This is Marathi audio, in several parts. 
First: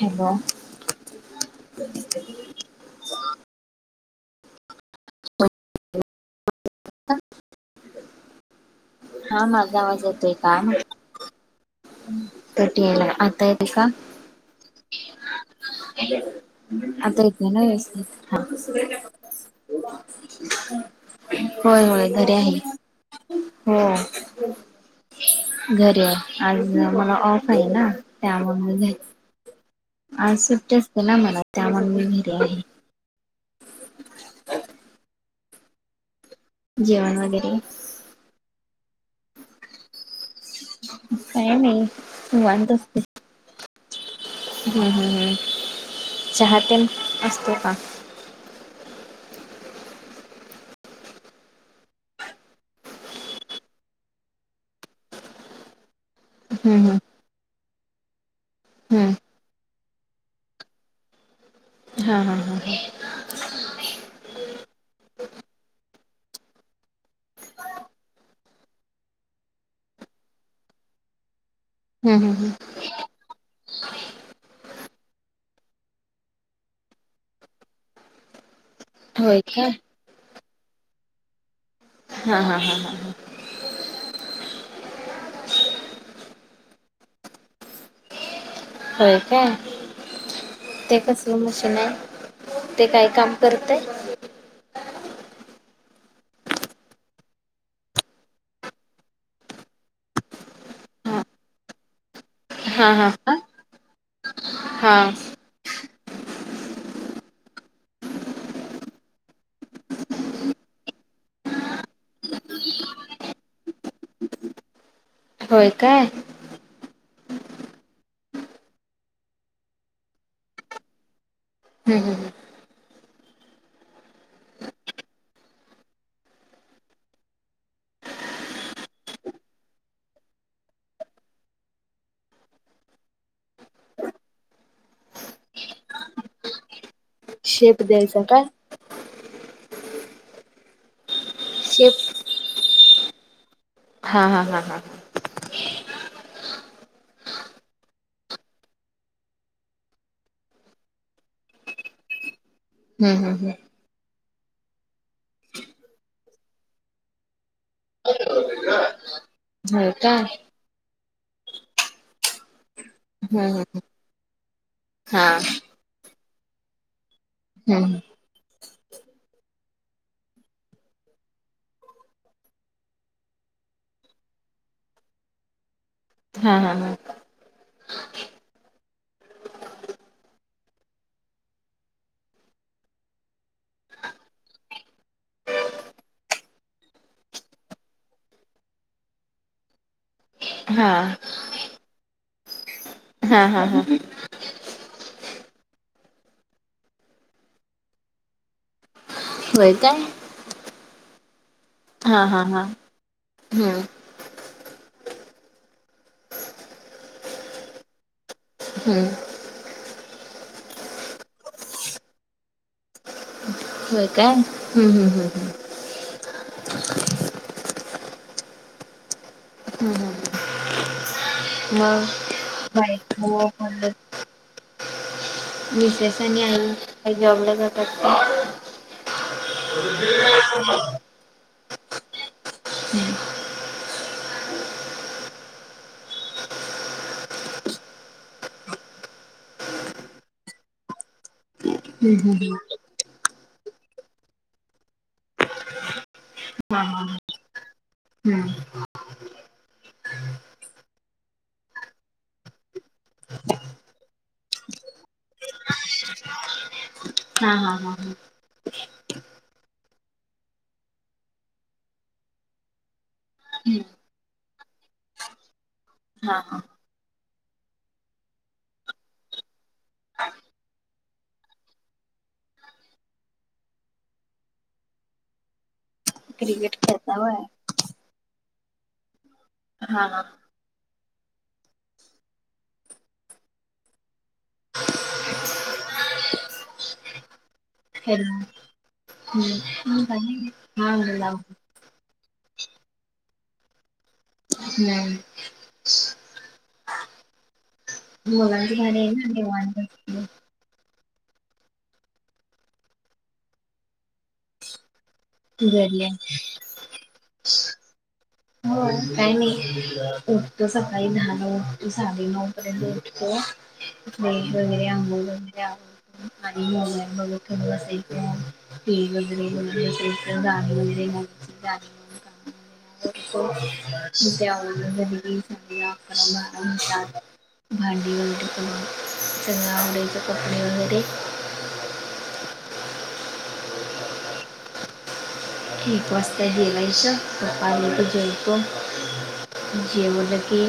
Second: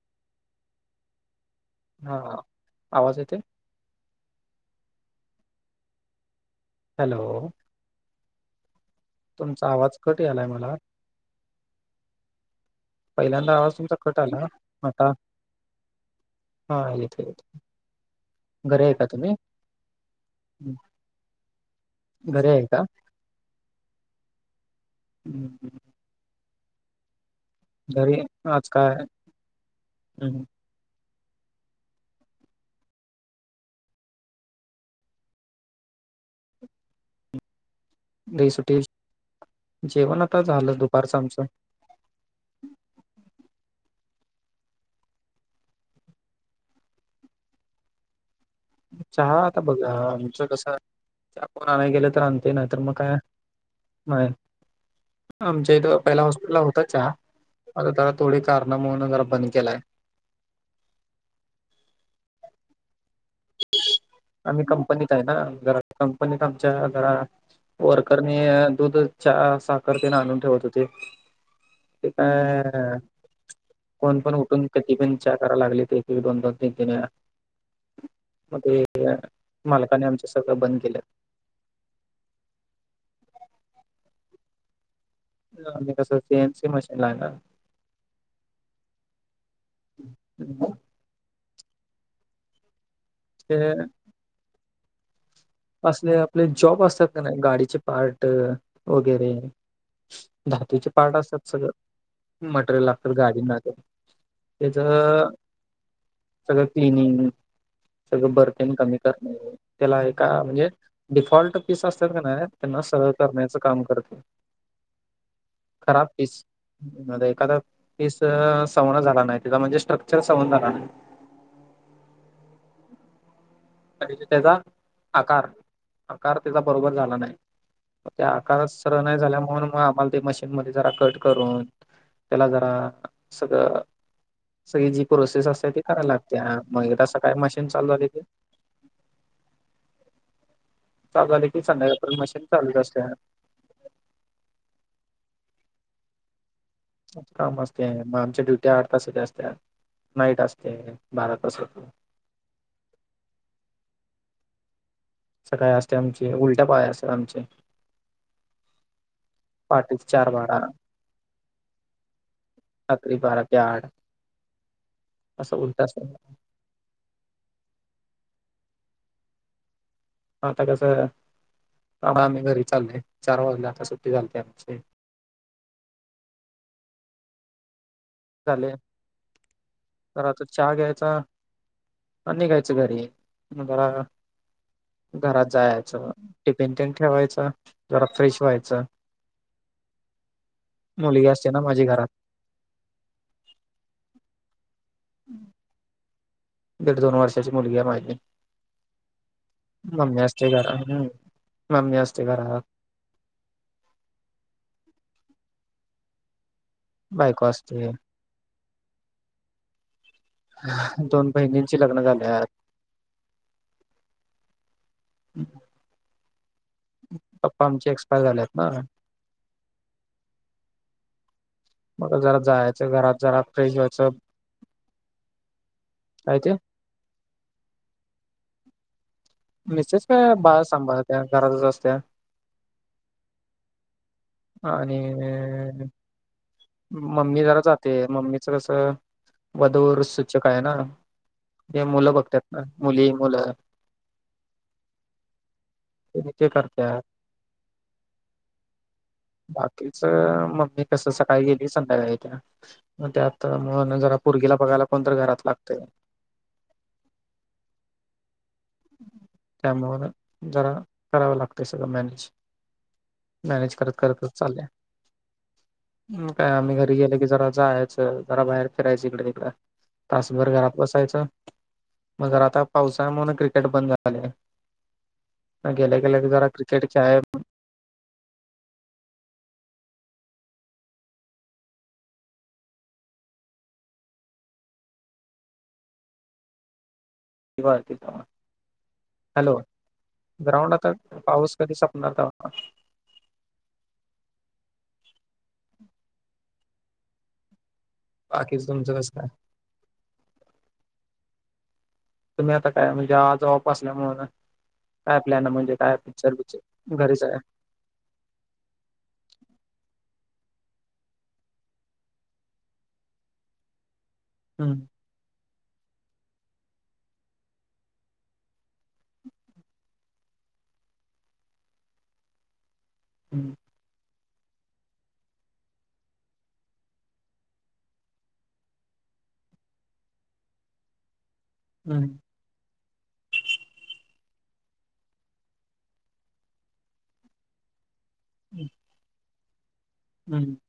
हॅलो हा आवाज येतोय? हॅलो हां, तुमचा माझा आवाज कट येतोय यालाय का मला म्हंट कटी यालाय, पहिल्यांदा आवाज तुमचा कट आला आता! हां हा आता येथे येतोय ना व्यवस्थित घरी आहे का तुम्ही हा, हं, होय होय घरी आहे. हो हं, हं. घरी आहे आज मला ऑफ. आहे ना घरी आज त्यामुळे. काय हं, आज हं. सुट्टी असते ना मला, त्यामुळे मी घरी आहे. जेवण वगैरे, टेस्ट टेस्ट जेवण आता झालं. दुपारचं आमचं काय नाही, निवांत असते. ह ह चहा तेन असतो का. चहा आता बघा आमचं कसय चहा कोण आणाय गेलं तर आणतय नाही तर मग काय. होय, आमच्या इथ पहिला हॉस्पिटलला होता हम्म हम्म चहा. आता जरा थोडी कारणामूळन हम्म जरा बंद केलाय. हा हा हा, आम्ही कंपनीत आहे ना, जरा कंपनीत आमच्या जरा! वर्करनी दूध चहा साखर तेन आणून ठेवत होते, ते हम्म हम्म हम्म काय, कोण पण उठून कधी पण चहा करायला लागलेत एक एक दोन दोन तीन तीन वेळा. मग ते काय होय काय मालकान आमच्या सगळं बंद केलं. हा हा हा हा ह, ते आम्ही कस सीएन सी मशीन ला हाय ना. होय काय ते कसल मशीन आहे ते काय काम. ते करतय, असले आपले जॉब असतात का नाही गाडीचे पार्ट वगैरे. धातूचे पार्ट हा असतात सगळं, मटेरियल हा हा लागत हा गाडीना तेन त्याच, हा सगळं क्लिनिंग सगळं बर तेन कमी करतय त्याला हाय. का म्हणजे डिफॉल्ट पीस असतात का नाही त्यांना सरळ करण्याचं काम करते. होय काय खराब पीस, यामध्ये एखादा पीस सवण झाला नाही तिचा म्हणजे स्ट्रक्चर सवण झाला नाही. हम् हम ह, आणि बी त्याचा आकार आकार त्याचा बरोबर झाला नाही. म त्या आकारच सरळ नाही झाल्या म्हणून मग आम्हाला ते मशीनमध्ये जरा कट करून. त्याला जरा सगळं, सगळी जी प्रोसेस असते ती करायला लागते मग एकदास काय मशीन शेप चालू झाल द्यायचा की. काय, चालू आले की संध्याकाळ पर्यंत शेप मशीन चालूच असतिया. हा हा हा हा, काम असतय आणि आमच्या ड्युटी आठ तास असत्यात नाईट असतय आणि बारा तास हो. हम् हम हम, सकाळी असते आमचे उलट्या पाळ्या असतात आमचे. ह, पहाटेच चार बारा, रात्री बारा हम्म ते हम्म आठ हा असं होत असतं ना हम् आता कसं कामावरनं आम्ही घरी चाललोय चार वाजले आता सुट्टी झालती आमची हा हा हा चाललय तर चहा घ्यायचा आणि निघायचं घरी भरारा घरात जायचं टिफिन तेन ठेवायचं जरा फ्रेश व्हायचं ह [inaudible] मुलगी असते ना माझी घरात हा हा हा हा हम्म दीड दोन वर्षाची मुलगी आहे माझी होय काय मम्मी असते घरमधी हा हा हा हम्म बायको असत्या हम्म दोन बहिणींची लग्न झाल्यात होय काय हम् हम् हम् हम् पप्पा आमचे एक्सपायर झालेत ना ह ह ह होय मग जरा जायचं घरात बायको जरा आहे फ्रेश म्हणले त व्हायचं मिसेस काय आणि ते आई काही जॉबला जातात का मिसेस काय बाळ सांभाळत्या घरातच असत्या ह आणि मम्मी जरा जाते मम्मीच कस वधूवर सूचक आहे ना कोन मुलं हम्म हम्म बघतात मुली मुलं त हे ते हम्म. हा हा करतात हम्म बाकीच मग ते कस स काळी गेली की संध्याकाळी येत्या मग त्यात मग जरा पुरगीला बघायला कोण तर घरात लागतय हा हा हा हा त्यामुळं जरा करावं लागतंय सगळं मॅनेज मॅनेज करत करतच चाललय म हा काय हा आम्ही घर री गेलं की जरा जायचं जरा बाहेर फिरायचं इकडं तिकडं तासभर घरात बसायचं मग जरा आता पावसाळा म्हणून क्रिकेट बंद झालय गेल्या गेल्या जरा क्रिकेट क्रिकेटची खेळता आवड व्हय? हा हा वाळतय तवा हॅलो हॅलो हम्म ग्राउंड आता हा लाव पाऊस कधी संपणार तवा [inaudible] नाही [unintelligible] बाकीच मुलाचं तुमचं भारी आहे कसं काय? ना निवांत असते तुम्ही आता काय म्हणजे आज ऑफ असल्या म्हणून काय प्लॅन म्हणजे काय घरी पिक्चर आहे. बिक्चर घरीच आहे हो काय नाही उठतो सकाळी दहाला उठतो साडेनऊ पर्यंत उठतो उठून आंघोळ हम्म वगैरे आवरतो आणि मोबाईल बघत बसायचं कधी टीव्ही वगैरे बघायची असेल तर गाणी वगैरे लावून [unintelligible] हम्म [inaudible] भांडी वगैरे पण ए. सगळं आवरायचं कपडे वैगेरे. हं. एक वाजता जेवायचं. पप्पा आले की जेवतो. हम्म जेवलो हम्म की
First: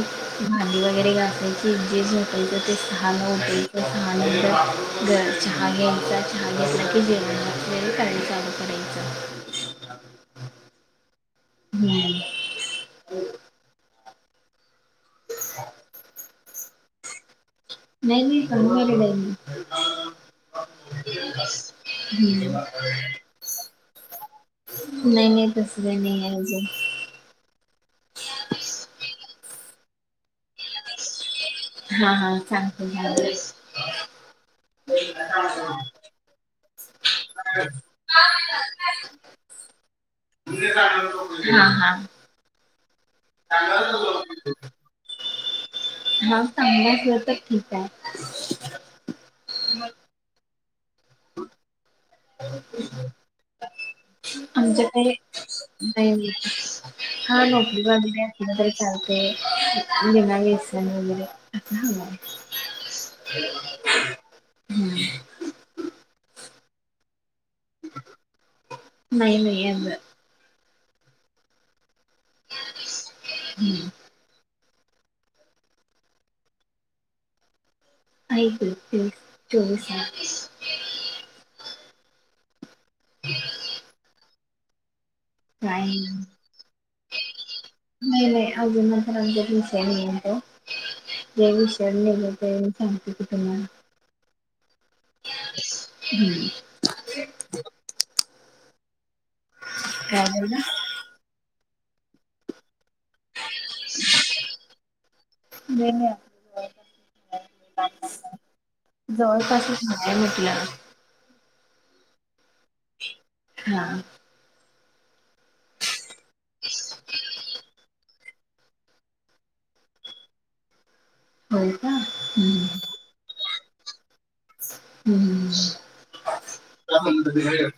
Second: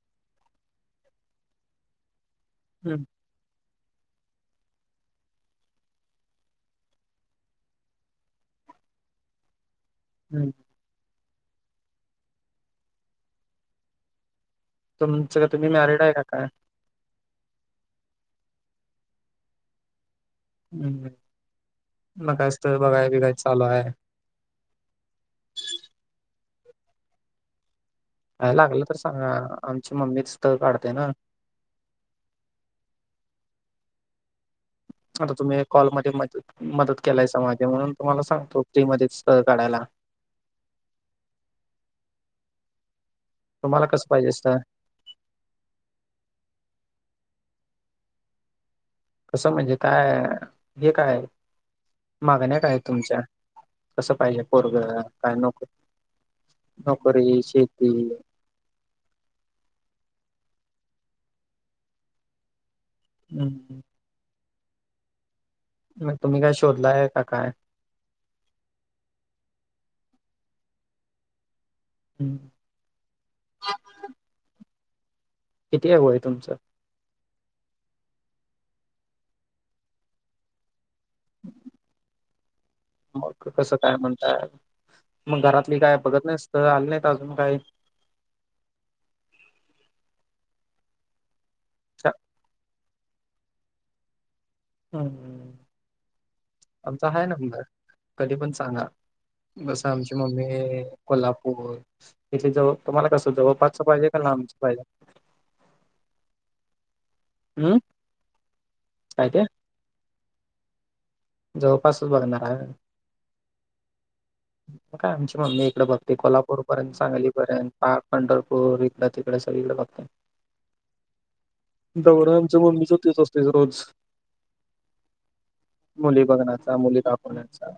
भांडी वगैरे घासायची. जे झोपायचं ते हम्म सहाला उठायचं. सहानंतर चहा घ्यायचा. चहा घेतला की जेवणाची वगैरे तयारी चालू करायची. हं. हम्. तुमचं काय? तुम्ही मॅरिड आहे काय? नाही मी [unintelligible] हम्म मग काय हम्. स्थळ बघाय बिघाय चालू आहे? नाही तस काही नाही आहे अजून. काही लागलं तर सांगा. आमची मम्मीच स्थळ काढते ना? हा. हा. सांगतो. [unintelligible] आता तुम्ही एक कॉलमध्ये मदत केलायसा माझी. म्हणून तुम्हाला सांगतो फ्री मध्येच स्थळ काढायला. हा हा. हा. तुम्हाला कसं पाहिजे स्थळ? चांगल असला तर ठीक आहे. कसं म्हणजे काय? हे काय मागण्या काय तुमच्या? कसं पाहिजे पोरग आमच्याकडे काय नोक [unintelligible] हा नोकरी शेती नोकरी [unintelligible] [unintelligible] चालतंय. बिना व्यसनी वगैरे. हम्म हम्म. मग तुम्ही काय शोधलाय का काय? नाही नाही. [unintelligible] हम्म. हम्म. किती आहे वय तुमचं? [unintelligible] चोवीस आहे. मग कसं काय म्हणताय? मग घरातली काय बघत नाहीत स्थळ? आली नाहीत अजून काही? नाही नाही. अजून तर आमच्या विषय नाही तो. जेव्हा विषय निघेल तेव्हा- सांगते [unintelligible] हम्म हम्म. आमचा आहे नंबर. कधी पण सांगा. तस आमची काय बोलला मम्मी- कोल्हापूर इथे जवळ, तुम्हाला कसं जवळपासचं पाहिजे का लांबचं पाहिजे? हम्म काय ते जवळपास. नाही म्हंटल. जवळपासच बघणार आहे व्हय. हा. हम् म काय आमची मम्मी इकडे बघते. कोल्हापूरपर्यंत सांगली पर्यंत पार पंढरपूर इकड तिकडे सगळीकडे बघते. होय का दौरा आमच्या हम्म मम्मीच तेच असतोय की रोज. [unintelligible] मुली बघण्याचा मुली दाखवण्याचा हम्म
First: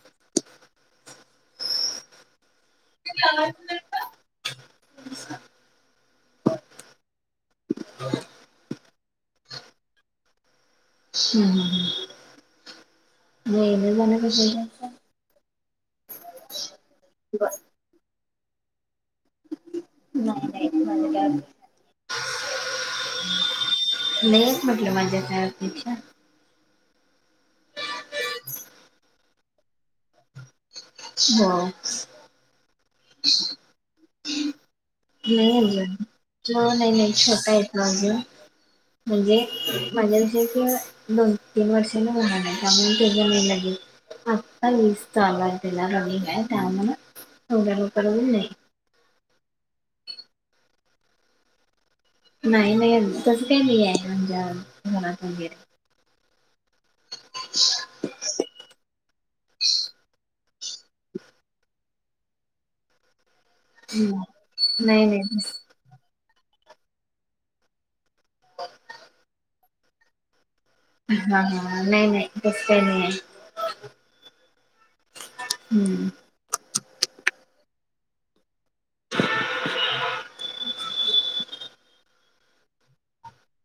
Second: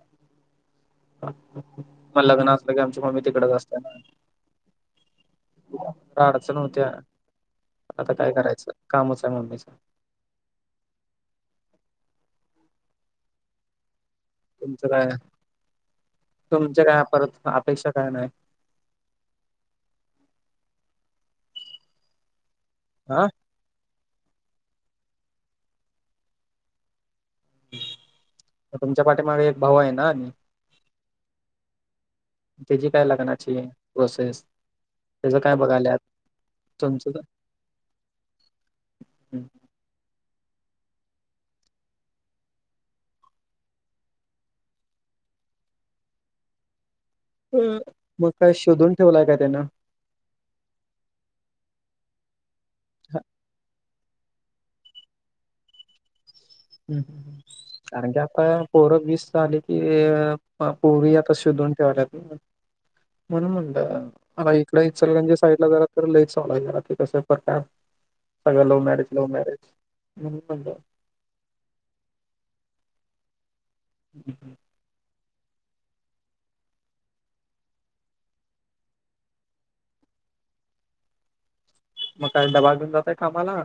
मग लग्न असलं की आमची मम्मी तिकडेच असते. ना शिल्पा अडचण होत्या आता काय करायचं कामच आहे मम्मीच. वहिनी झाल्यापासून काय [inaudible] तुच काय तुमच काय परत अपेक्षा काय नाही? नाही नाही म्हणले [inaudible] आ नाहीे असं [inaudible] म्हटलं माझ्या काही अपेक्षा तुमच्या पाठीमाग एक भाऊ आहे ना. [unintelligible] तुझी [unintelligible] काय लग्नाची प्रोसेस नाही काय म्हणजे बघायल्यात नाही तुमचं नाही तर- छोटया माझ [unintelligible] म्हणजे माझ्यापेक्षा दोन तीन वर्षाने लहान आहे त्यामुळे त्याला वेळ लागेल [inaudible] आता लस टोचून [inaudible] आणलय [inaudible] त्यामुळे अ एवढ्या [unintelligible] लवकर मग अजून नाही काय शोधून ठेवलाय का त्यांनी नाही नाही तसं काही नाही आहे आमच्या घरात वगैरे, हं [unintelligible] कारण की आता पोर वीस, झाली की पोरी आता शोधून ठेवाल्यात म्हणून म्हणल हम्म. आता इकड नाही नाही इचलकरंजी तस साईड ला जरा तर लईच चालू आहे ते कस प्रकार सगळं लव्ह मॅरेज लव्ह मॅरेज म्हणल हा हा नाही नाही तस काही नाही आहे. हं [unintelligible] हम्म [unintelligible] [inaudible] मग काय डबा घेऊन जाताय कामाला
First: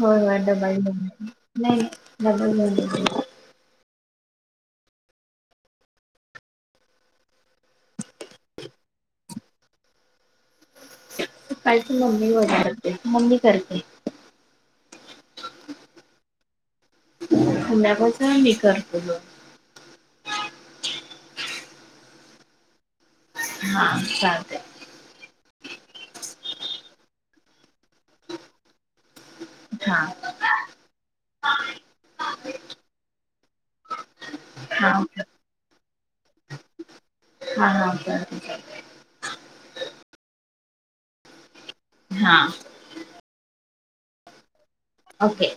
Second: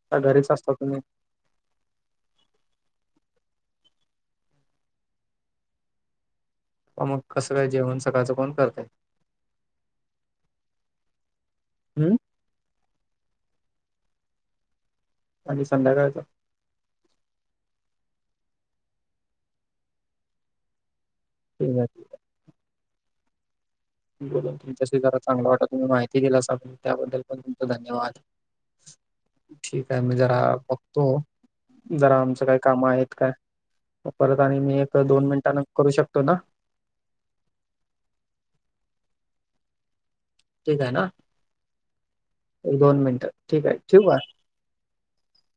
होय का होय घरीच डबा असता तुम्ही? घेऊन जातोय [inaudible] नाही डबा मग कसं काय जेवण सकाळचं कोण करतय. काल [unintelligible] त हम्म मम्मी वगैर करते मम्मी करते आणि संध्याकाळच संध्याकाळच मी करते [unintelligible] हा बोललो चालतंय. तुमच्याशी जरा चांगल वाटल, तुम्ही माहिती दिल्यासा त्याबद्दल पण तुमच धन्यवाद. ठीक आहे हा मी जरा बघतो जरा आमचं काही काम आहेत काय? परत आणि मी हा एक दोन हा मिनिटाने करू शकतो ना. हा हा [unintelligible] ठीक आहे ना हा दोन मिनिटं ठीक आहे ठेऊ का? ओके